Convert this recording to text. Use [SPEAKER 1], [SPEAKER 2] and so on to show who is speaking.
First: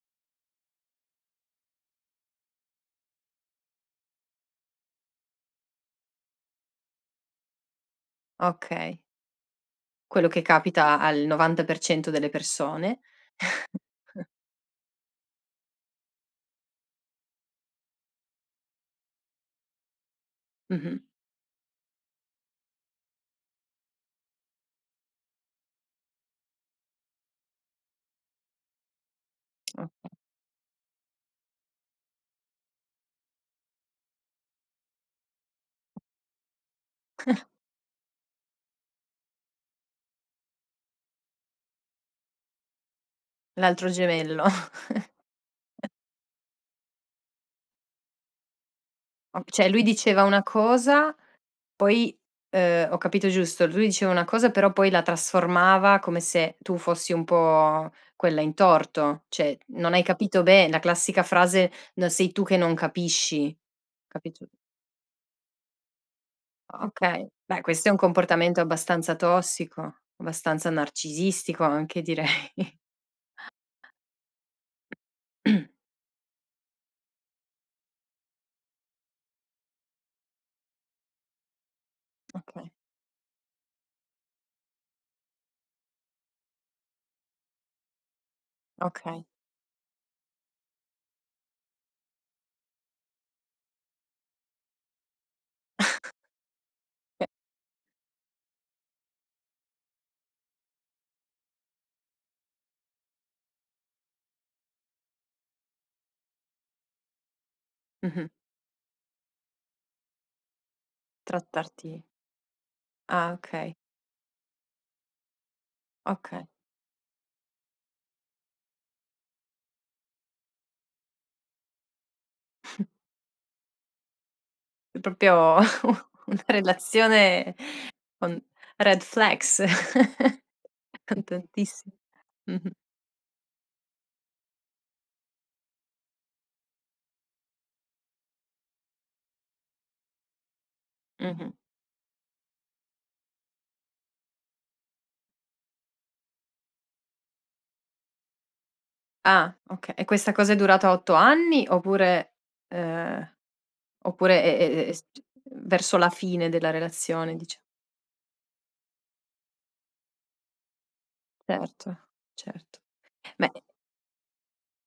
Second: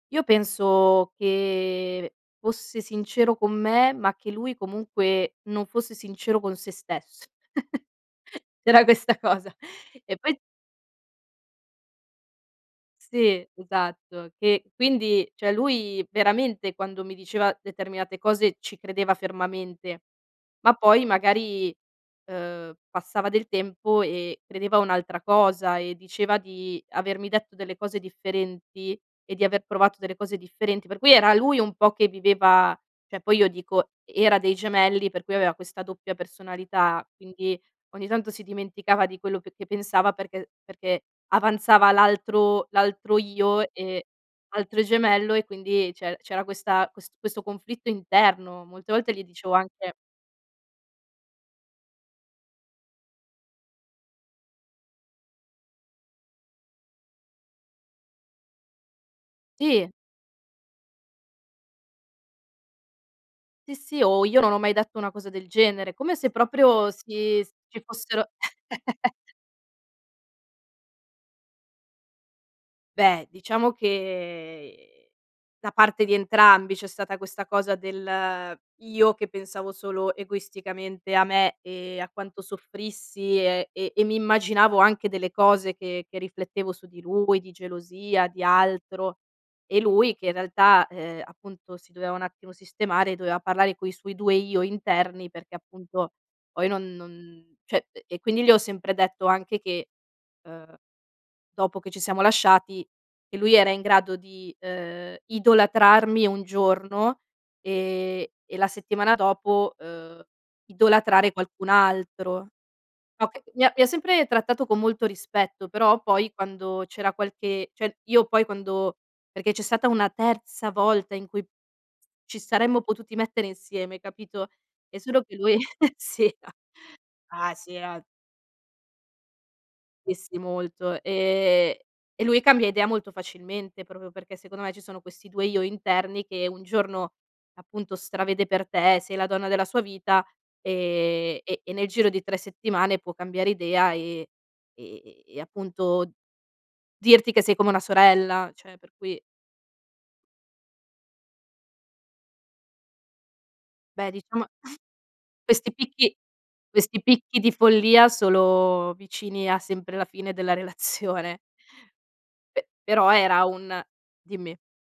[SPEAKER 1] Io penso che fosse sincero con me, ma che lui comunque non fosse sincero con se stesso. C'era
[SPEAKER 2] Okay.
[SPEAKER 1] questa cosa. E
[SPEAKER 2] Quello
[SPEAKER 1] poi
[SPEAKER 2] che capita al 90% delle persone.
[SPEAKER 1] Sì, esatto. Che quindi cioè lui veramente quando mi diceva determinate cose ci credeva fermamente, ma
[SPEAKER 2] Mh-mh.
[SPEAKER 1] poi magari, ehm, passava del tempo e credeva a un'altra cosa e diceva di avermi detto delle cose differenti e di aver provato
[SPEAKER 2] Okay.
[SPEAKER 1] delle cose differenti. Per cui era lui un po' che viveva cioè poi io dico, era dei gemelli, per cui aveva questa doppia personalità, quindi ogni tanto si dimenticava di quello che che pensava perché perché avanzava l'altro l'altro io,
[SPEAKER 2] L'altro
[SPEAKER 1] ehm,
[SPEAKER 2] gemello.
[SPEAKER 1] altro gemello e quindi c'er c'era questa ques questo conflitto interno. Molte volte gli
[SPEAKER 2] O
[SPEAKER 1] dicevo
[SPEAKER 2] cioè lui
[SPEAKER 1] anche
[SPEAKER 2] diceva una cosa, poi, ehm, ho capito giusto? Lui diceva una cosa però poi la trasformava come se tu fossi un po' quella in torto, cioè
[SPEAKER 1] Sì.
[SPEAKER 2] non hai capito be la classica frase: "No sei tu che non capisci".
[SPEAKER 1] Sì, sì, o io
[SPEAKER 2] Capito?
[SPEAKER 1] non ho mai detto una cosa del genere, come se proprio
[SPEAKER 2] Okay,
[SPEAKER 1] si s
[SPEAKER 2] beh
[SPEAKER 1] ci
[SPEAKER 2] questo è un
[SPEAKER 1] fossero
[SPEAKER 2] comportamento abbastanza tossico, abbastanza narcisistico anche direi.
[SPEAKER 1] Beh diciamo che da parte di entrambi c'è stata questa cosa del: io che pensavo solo egoisticamente a me e a quanto
[SPEAKER 2] Okay.
[SPEAKER 1] soffrissi e e e mi immaginavo anche delle cose che che riflettevo su di lui, di gelosia, di altro
[SPEAKER 2] Okay.
[SPEAKER 1] e lui che in realtà, ehm, appunto si doveva un attimo sistemare, doveva parlare coi suoi 2 io interni perché appunto poi non
[SPEAKER 2] E
[SPEAKER 1] non cioè e e quindi gli ho sempre detto anche che, ehm, dopo che ci siamo lasciati, che lui era in grado di, ehm, idolatrarmi un giorno, ehm,
[SPEAKER 2] Mh-mh.
[SPEAKER 1] e la settimana dopo, ehm, idolatrare qualcun
[SPEAKER 2] Trattarti
[SPEAKER 1] altro.
[SPEAKER 2] Ah
[SPEAKER 1] Oka mi ha
[SPEAKER 2] okay.
[SPEAKER 1] mi ha sempre trattato con molto rispetto, però poi
[SPEAKER 2] Okay.
[SPEAKER 1] quando c'era qualche cioè io poi quando perché c'è stata una terza volta in cui ci saremmo potuti mettere insieme, capito, è
[SPEAKER 2] È
[SPEAKER 1] solo che
[SPEAKER 2] proprio
[SPEAKER 1] lui
[SPEAKER 2] un
[SPEAKER 1] si
[SPEAKER 2] una
[SPEAKER 1] era. Ah
[SPEAKER 2] relazione
[SPEAKER 1] sì era
[SPEAKER 2] con red flags,
[SPEAKER 1] Dissi molto,
[SPEAKER 2] con
[SPEAKER 1] ehm,
[SPEAKER 2] tantissi
[SPEAKER 1] e lui cambia
[SPEAKER 2] mh-mh.
[SPEAKER 1] idea molto facilmente proprio perché secondo me ci sono questi 2 io interni che un giorno appunto stravede per te, sei la donna della sua vita, ehm,
[SPEAKER 2] Mh-mh.
[SPEAKER 1] e e nel giro di 3 settimane può cambiare idea, ehm, ehm, e appunto dirti che sei come una sorella, cioè per cui
[SPEAKER 2] Ah, oka e questa cosa è durata 8 anni oppure, ehm,
[SPEAKER 1] Beh
[SPEAKER 2] oppure
[SPEAKER 1] diciamo
[SPEAKER 2] e e e s c
[SPEAKER 1] questi
[SPEAKER 2] verso la
[SPEAKER 1] picchi
[SPEAKER 2] fine della
[SPEAKER 1] questi
[SPEAKER 2] relazione
[SPEAKER 1] picchi di
[SPEAKER 2] dicia
[SPEAKER 1] follia solo vicini a sempre la fine della relazione.
[SPEAKER 2] Certo,
[SPEAKER 1] Pe
[SPEAKER 2] certo.
[SPEAKER 1] però era
[SPEAKER 2] Beh i
[SPEAKER 1] un dimmi.